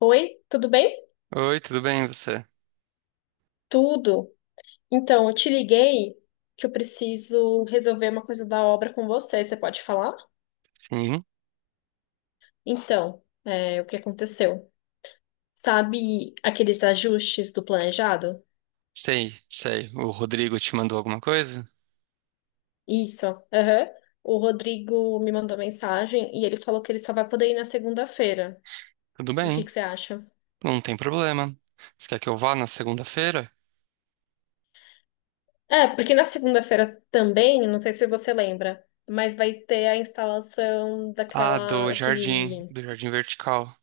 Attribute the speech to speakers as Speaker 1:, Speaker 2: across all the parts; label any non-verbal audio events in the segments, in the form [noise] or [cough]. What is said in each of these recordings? Speaker 1: Oi, tudo bem?
Speaker 2: Oi, tudo bem você?
Speaker 1: Tudo. Então, eu te liguei que eu preciso resolver uma coisa da obra com você. Você pode falar?
Speaker 2: Sim,
Speaker 1: Então, o que aconteceu? Sabe aqueles ajustes do planejado?
Speaker 2: sei. O Rodrigo te mandou alguma coisa?
Speaker 1: Isso. Aham. O Rodrigo me mandou mensagem e ele falou que ele só vai poder ir na segunda-feira.
Speaker 2: Tudo
Speaker 1: O que
Speaker 2: bem,
Speaker 1: que você acha?
Speaker 2: não tem problema. Você quer que eu vá na segunda-feira?
Speaker 1: É, porque na segunda-feira também, não sei se você lembra, mas vai ter a instalação
Speaker 2: Ah, do
Speaker 1: daquela,
Speaker 2: jardim,
Speaker 1: aquele.
Speaker 2: do jardim vertical.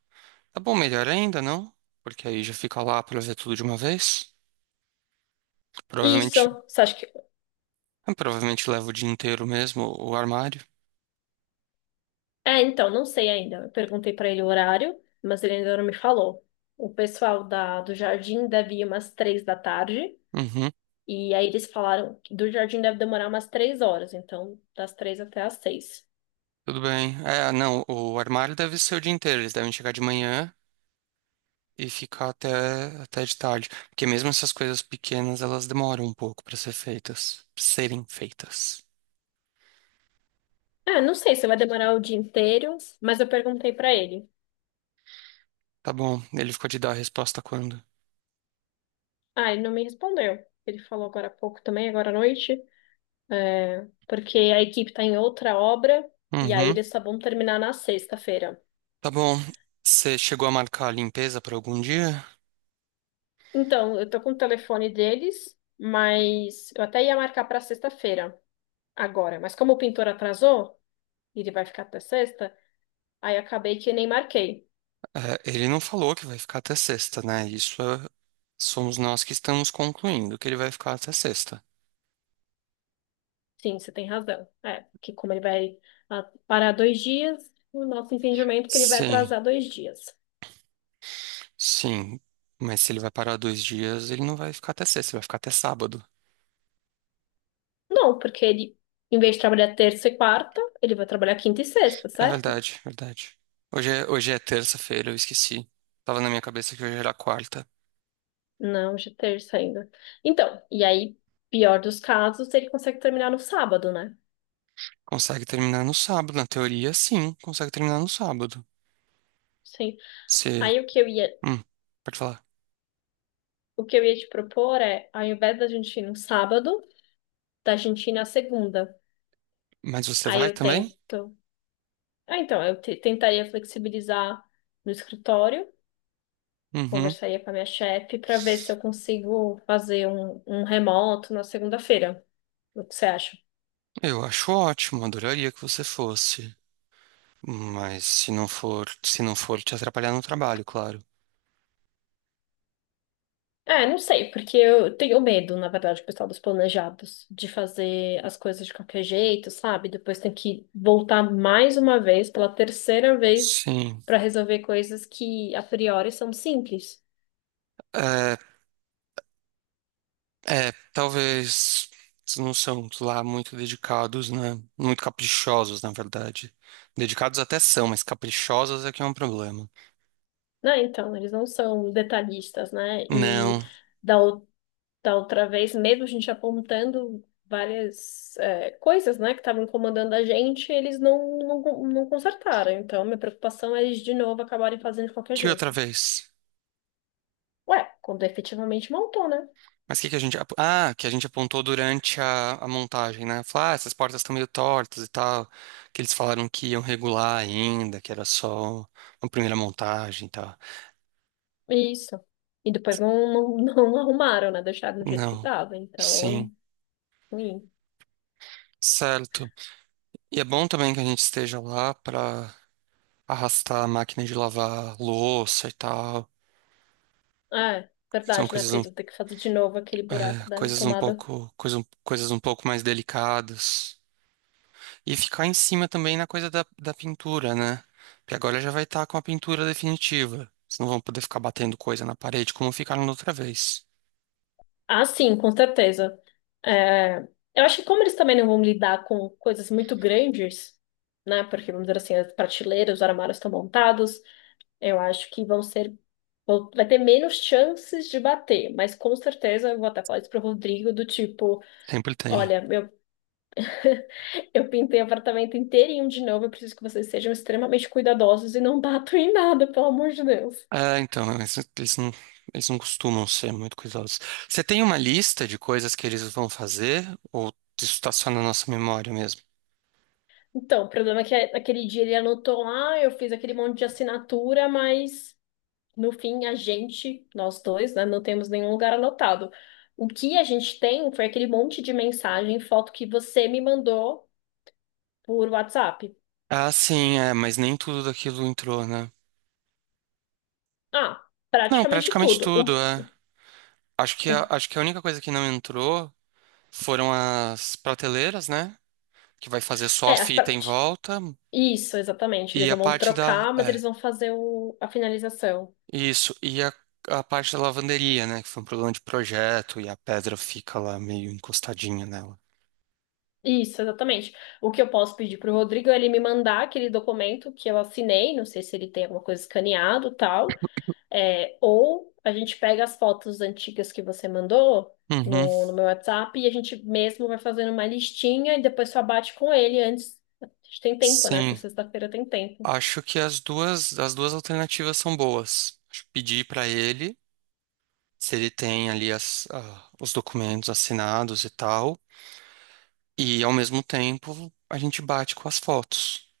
Speaker 2: Tá bom, melhor ainda, não? Porque aí já fica lá pra ver tudo de uma vez. Provavelmente,
Speaker 1: Isso, você acha que
Speaker 2: provavelmente leva o dia inteiro mesmo, o armário.
Speaker 1: É, então, não sei ainda. Eu perguntei para ele o horário, mas ele ainda não me falou. O pessoal do jardim deve ir umas 3 da tarde.
Speaker 2: Uhum,
Speaker 1: E aí eles falaram que do jardim deve demorar umas 3 horas. Então, das 3 até às 6.
Speaker 2: tudo bem. É, não, o armário deve ser o dia inteiro. Eles devem chegar de manhã e ficar até de tarde. Porque mesmo essas coisas pequenas, elas demoram um pouco para ser feitas, pra serem feitas.
Speaker 1: É, não sei se vai demorar o dia inteiro, mas eu perguntei para ele.
Speaker 2: Tá bom, ele ficou de dar a resposta quando?
Speaker 1: Ah, ele não me respondeu. Ele falou agora há pouco também, agora à noite. É, porque a equipe tá em outra obra. E aí
Speaker 2: Uhum,
Speaker 1: eles só vão terminar na sexta-feira.
Speaker 2: tá bom. Você chegou a marcar a limpeza para algum dia?
Speaker 1: Então, eu tô com o telefone deles, mas eu até ia marcar para sexta-feira agora. Mas como o pintor atrasou, e ele vai ficar até sexta, aí acabei que nem marquei.
Speaker 2: É, ele não falou que vai ficar até sexta, né? Somos nós que estamos concluindo que ele vai ficar até sexta.
Speaker 1: Sim, você tem razão. É, que como ele vai parar 2 dias, o nosso entendimento é que ele vai
Speaker 2: Sim,
Speaker 1: atrasar 2 dias.
Speaker 2: sim. Mas se ele vai parar dois dias, ele não vai ficar até sexta, ele vai ficar até sábado.
Speaker 1: Não, porque ele, em vez de trabalhar terça e quarta, ele vai trabalhar quinta e sexta,
Speaker 2: É
Speaker 1: certo?
Speaker 2: verdade, verdade. Hoje é terça-feira, eu esqueci. Tava na minha cabeça que hoje era quarta.
Speaker 1: Não, hoje é terça ainda. Então, e aí, pior dos casos, ele consegue terminar no sábado, né?
Speaker 2: Consegue terminar no sábado, na teoria, sim, consegue terminar no sábado.
Speaker 1: Sim.
Speaker 2: Você.
Speaker 1: Aí o que eu ia
Speaker 2: Hum, pode falar.
Speaker 1: O que eu ia te propor é, ao invés da gente ir no sábado, da gente ir na segunda.
Speaker 2: Mas você
Speaker 1: Aí
Speaker 2: vai
Speaker 1: eu
Speaker 2: também?
Speaker 1: tento. Ah, então, tentaria flexibilizar no escritório,
Speaker 2: Uhum.
Speaker 1: conversaria com a minha chefe para ver se eu consigo fazer um remoto na segunda-feira. O que você acha?
Speaker 2: Eu acho ótimo, adoraria que você fosse. Mas se não for te atrapalhar no trabalho, claro.
Speaker 1: É, não sei, porque eu tenho medo, na verdade, pessoal, dos planejados, de fazer as coisas de qualquer jeito, sabe? Depois tem que voltar mais uma vez, pela terceira vez,
Speaker 2: Sim.
Speaker 1: para resolver coisas que a priori são simples.
Speaker 2: É, talvez eles não são lá muito dedicados, né? Muito caprichosos, na verdade. Dedicados até são, mas caprichosos é que é um problema.
Speaker 1: Não, então, eles não são detalhistas, né? E
Speaker 2: Não.
Speaker 1: da, ou- da outra vez, mesmo a gente apontando várias coisas, né, que estavam incomodando a gente, eles não, não, não consertaram. Então, minha preocupação é eles de novo acabarem fazendo de qualquer
Speaker 2: Que outra
Speaker 1: jeito.
Speaker 2: vez?
Speaker 1: Ué, quando efetivamente montou, né?
Speaker 2: Mas o que que a gente... ap- ah, que a gente apontou durante a montagem, né? Falar, ah, essas portas estão meio tortas e tal. Que eles falaram que iam regular ainda, que era só uma primeira montagem e tal.
Speaker 1: Isso. E depois não, não, [laughs] não arrumaram, né? Deixaram do jeito que
Speaker 2: Não.
Speaker 1: tava. Então,
Speaker 2: Sim.
Speaker 1: ruim.
Speaker 2: Certo. E é bom também que a gente esteja lá para arrastar a máquina de lavar louça e tal.
Speaker 1: Ah, é,
Speaker 2: São
Speaker 1: verdade, né,
Speaker 2: coisas, um-
Speaker 1: Pedro? Ter que fazer de novo aquele
Speaker 2: É,
Speaker 1: buraco da tomada.
Speaker 2: coisas um pouco mais delicadas. E ficar em cima também na coisa da pintura, né? Porque agora já vai estar com a pintura definitiva. Vocês não vão poder ficar batendo coisa na parede como ficaram da outra vez.
Speaker 1: Ah, sim, com certeza. É, eu acho que como eles também não vão lidar com coisas muito grandes, né? Porque, vamos dizer assim, as prateleiras, os armários estão montados, eu acho que vão ser, vai ter menos chances de bater. Mas com certeza eu vou até falar isso pro Rodrigo, do tipo,
Speaker 2: Sempre tem.
Speaker 1: olha, eu pintei o apartamento inteirinho de novo, eu preciso que vocês sejam extremamente cuidadosos e não [laughs] batam em nada, pelo amor de Deus.
Speaker 2: É, então, eles não costumam ser muito cuidadosos. Você tem uma lista de coisas que eles vão fazer? Ou isso está só na nossa memória mesmo?
Speaker 1: Então, o problema é que naquele dia ele anotou lá, eu fiz aquele monte de assinatura, mas no fim, a gente, nós dois, né, não temos nenhum lugar anotado. O que a gente tem foi aquele monte de mensagem, foto que você me mandou por WhatsApp.
Speaker 2: Ah, sim, é, mas nem tudo daquilo entrou, né?
Speaker 1: Ah,
Speaker 2: Não,
Speaker 1: praticamente
Speaker 2: praticamente
Speaker 1: tudo.
Speaker 2: tudo, é. Acho que a,
Speaker 1: O-
Speaker 2: acho que a única coisa que não entrou foram as prateleiras, né? Que vai fazer só a
Speaker 1: as
Speaker 2: fita em
Speaker 1: partes.
Speaker 2: volta
Speaker 1: Isso, exatamente.
Speaker 2: e
Speaker 1: Eles
Speaker 2: a
Speaker 1: não vão
Speaker 2: parte da,
Speaker 1: trocar, mas eles
Speaker 2: é,
Speaker 1: vão fazer a finalização.
Speaker 2: isso, e a parte da lavanderia, né? Que foi um problema de projeto e a pedra fica lá meio encostadinha nela.
Speaker 1: Isso, exatamente. O que eu posso pedir para o Rodrigo é ele me mandar aquele documento que eu assinei, não sei se ele tem alguma coisa escaneado, tal. É, ou a gente pega as fotos antigas que você mandou
Speaker 2: Uhum.
Speaker 1: no meu WhatsApp e a gente mesmo vai fazendo uma listinha e depois só bate com ele antes. A gente tem tempo, né? Até
Speaker 2: Sim,
Speaker 1: sexta-feira tem tempo.
Speaker 2: acho que as duas alternativas são boas. Acho que pedir para ele se ele tem ali os documentos assinados e tal. E ao mesmo tempo a gente bate com as fotos.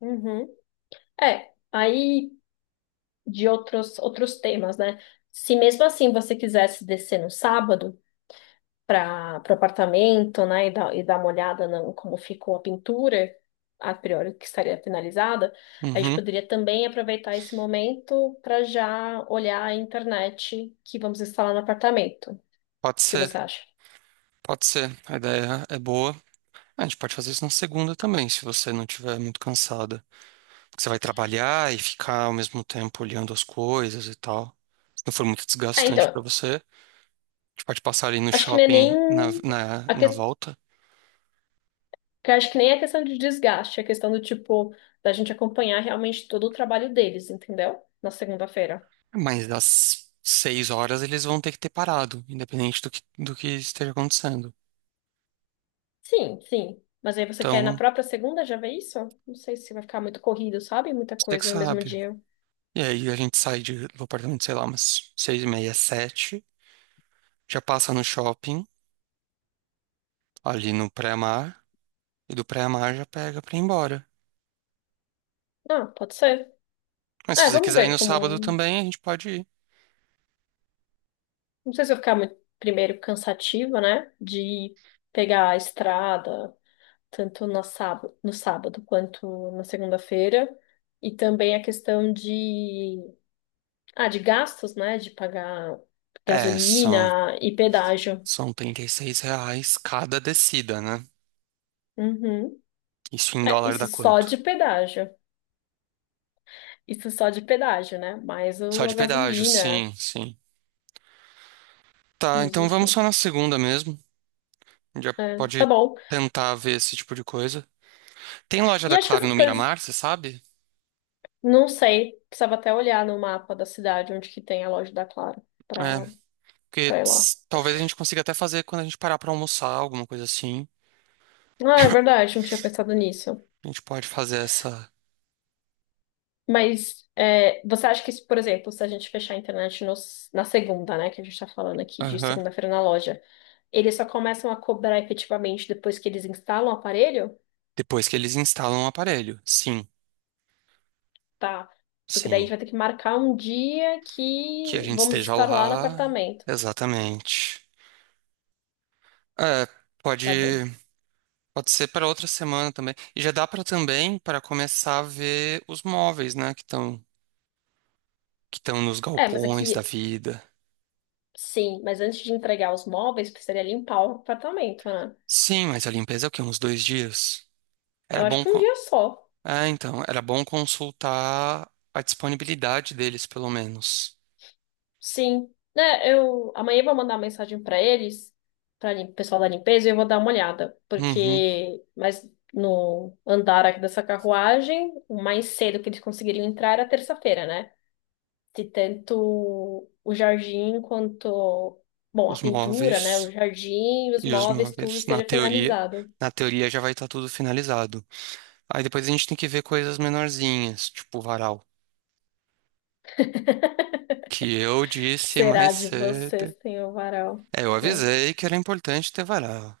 Speaker 1: Uhum. É, aí de outros temas, né? Se mesmo assim você quisesse descer no sábado para o apartamento, né, e dar uma olhada no, como ficou a pintura, a priori que estaria finalizada, a gente
Speaker 2: Uhum,
Speaker 1: poderia também aproveitar esse momento para já olhar a internet que vamos instalar no apartamento. O
Speaker 2: pode
Speaker 1: que
Speaker 2: ser,
Speaker 1: você acha?
Speaker 2: pode ser. A ideia é boa. A gente pode fazer isso na segunda também, se você não estiver muito cansada. Porque você vai trabalhar e ficar ao mesmo tempo olhando as coisas e tal. Se não for muito
Speaker 1: Ah,
Speaker 2: desgastante para
Speaker 1: então,
Speaker 2: você, a gente pode passar ali no
Speaker 1: acho que não é nem
Speaker 2: shopping na, na,
Speaker 1: a
Speaker 2: na volta.
Speaker 1: que acho que nem é questão de desgaste, é questão do tipo da gente acompanhar realmente todo o trabalho deles, entendeu? Na segunda-feira.
Speaker 2: Mas às seis horas eles vão ter que ter parado, independente do que esteja acontecendo.
Speaker 1: Sim, sim. Mas aí você quer na
Speaker 2: Então,
Speaker 1: própria segunda já ver isso? Não sei se vai ficar muito corrido, sabe? Muita
Speaker 2: você que
Speaker 1: coisa no mesmo
Speaker 2: sabe.
Speaker 1: dia.
Speaker 2: E aí a gente sai do apartamento, sei lá, umas seis e meia, sete, já passa no shopping, ali no pré-mar, e do pré-mar já pega pra ir embora.
Speaker 1: Ah, pode ser.
Speaker 2: Mas se
Speaker 1: É,
Speaker 2: você
Speaker 1: vamos
Speaker 2: quiser ir no
Speaker 1: ver
Speaker 2: sábado
Speaker 1: como.
Speaker 2: também, a gente pode ir.
Speaker 1: Não sei se vai ficar muito, primeiro, cansativa, né? De pegar a estrada, tanto no sábado, quanto na segunda-feira. E também a questão de. Ah, de gastos, né? De pagar
Speaker 2: É, são,
Speaker 1: gasolina e pedágio.
Speaker 2: são R$ 36 cada descida, né?
Speaker 1: Uhum.
Speaker 2: Isso em
Speaker 1: É,
Speaker 2: dólar
Speaker 1: isso
Speaker 2: dá
Speaker 1: só
Speaker 2: quanto?
Speaker 1: de pedágio. Isso só de pedágio, né? Mais
Speaker 2: Só
Speaker 1: o, a
Speaker 2: de pedágio,
Speaker 1: gasolina,
Speaker 2: sim, sim. Tá,
Speaker 1: mas
Speaker 2: então vamos
Speaker 1: enfim.
Speaker 2: só na segunda mesmo. Já
Speaker 1: É, tá
Speaker 2: pode
Speaker 1: bom.
Speaker 2: tentar ver esse tipo de coisa. Tem loja
Speaker 1: E
Speaker 2: da
Speaker 1: acho que
Speaker 2: Claro no
Speaker 1: essas coisas,
Speaker 2: Miramar, você sabe?
Speaker 1: não sei, precisava até olhar no mapa da cidade onde que tem a loja da Claro
Speaker 2: É.
Speaker 1: pra,
Speaker 2: Porque
Speaker 1: pra ir lá.
Speaker 2: talvez a gente consiga até fazer quando a gente parar pra almoçar, alguma coisa assim.
Speaker 1: Ah, é verdade, não tinha pensado nisso.
Speaker 2: A gente pode fazer essa.
Speaker 1: Mas é, você acha que, se, por exemplo, se a gente fechar a internet na segunda, né, que a gente tá falando aqui de
Speaker 2: Aham.
Speaker 1: segunda-feira na loja, eles só começam a cobrar efetivamente depois que eles instalam o aparelho?
Speaker 2: Depois que eles instalam o aparelho. Sim,
Speaker 1: Tá. Porque daí a gente
Speaker 2: sim.
Speaker 1: vai ter que marcar um dia
Speaker 2: Que a
Speaker 1: que
Speaker 2: gente
Speaker 1: vamos
Speaker 2: esteja
Speaker 1: estar lá no
Speaker 2: lá.
Speaker 1: apartamento.
Speaker 2: Exatamente. É,
Speaker 1: Tá bom.
Speaker 2: pode, pode ser para outra semana também. E já dá para também para começar a ver os móveis, né, que estão nos
Speaker 1: É, mas
Speaker 2: galpões da
Speaker 1: aqui,
Speaker 2: vida.
Speaker 1: sim, mas antes de entregar os móveis, precisaria limpar o apartamento, né?
Speaker 2: Sim, mas a limpeza é o quê? Uns dois dias. Era
Speaker 1: Eu acho
Speaker 2: bom
Speaker 1: que um
Speaker 2: co-
Speaker 1: dia só.
Speaker 2: Ah, então, era bom consultar a disponibilidade deles, pelo menos.
Speaker 1: Sim. Né, eu amanhã eu vou mandar uma mensagem pra eles, para o pessoal da limpeza, e eu vou dar uma olhada,
Speaker 2: Uhum.
Speaker 1: porque mas no andar aqui dessa carruagem, o mais cedo que eles conseguiriam entrar era terça-feira, né? De tanto o jardim quanto, bom, a
Speaker 2: Os
Speaker 1: pintura, né, o
Speaker 2: móveis
Speaker 1: jardim, os
Speaker 2: e os
Speaker 1: móveis, tudo
Speaker 2: móveis, na
Speaker 1: esteja
Speaker 2: teoria,
Speaker 1: finalizado.
Speaker 2: na teoria já vai estar tudo finalizado. Aí depois a gente tem que ver coisas menorzinhas, tipo o varal, que eu disse
Speaker 1: Será
Speaker 2: mais
Speaker 1: de você
Speaker 2: cedo.
Speaker 1: sem o varal,
Speaker 2: É, eu
Speaker 1: né?
Speaker 2: avisei que era importante ter varal,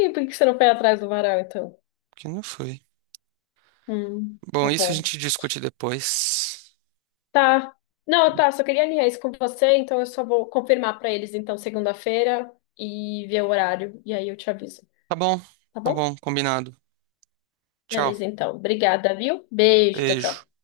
Speaker 1: E por que você não foi atrás do varal, então?
Speaker 2: que não foi.
Speaker 1: Tá
Speaker 2: Bom, isso a
Speaker 1: bom.
Speaker 2: gente discute depois.
Speaker 1: Tá. Não, tá, só queria alinhar isso com você, então eu só vou confirmar pra eles, então, segunda-feira e ver o horário, e aí eu te aviso,
Speaker 2: Tá bom,
Speaker 1: tá
Speaker 2: tá
Speaker 1: bom?
Speaker 2: bom, combinado. Tchau.
Speaker 1: Beleza, então. Obrigada, viu? Beijo, tchau,
Speaker 2: Beijo.
Speaker 1: tchau.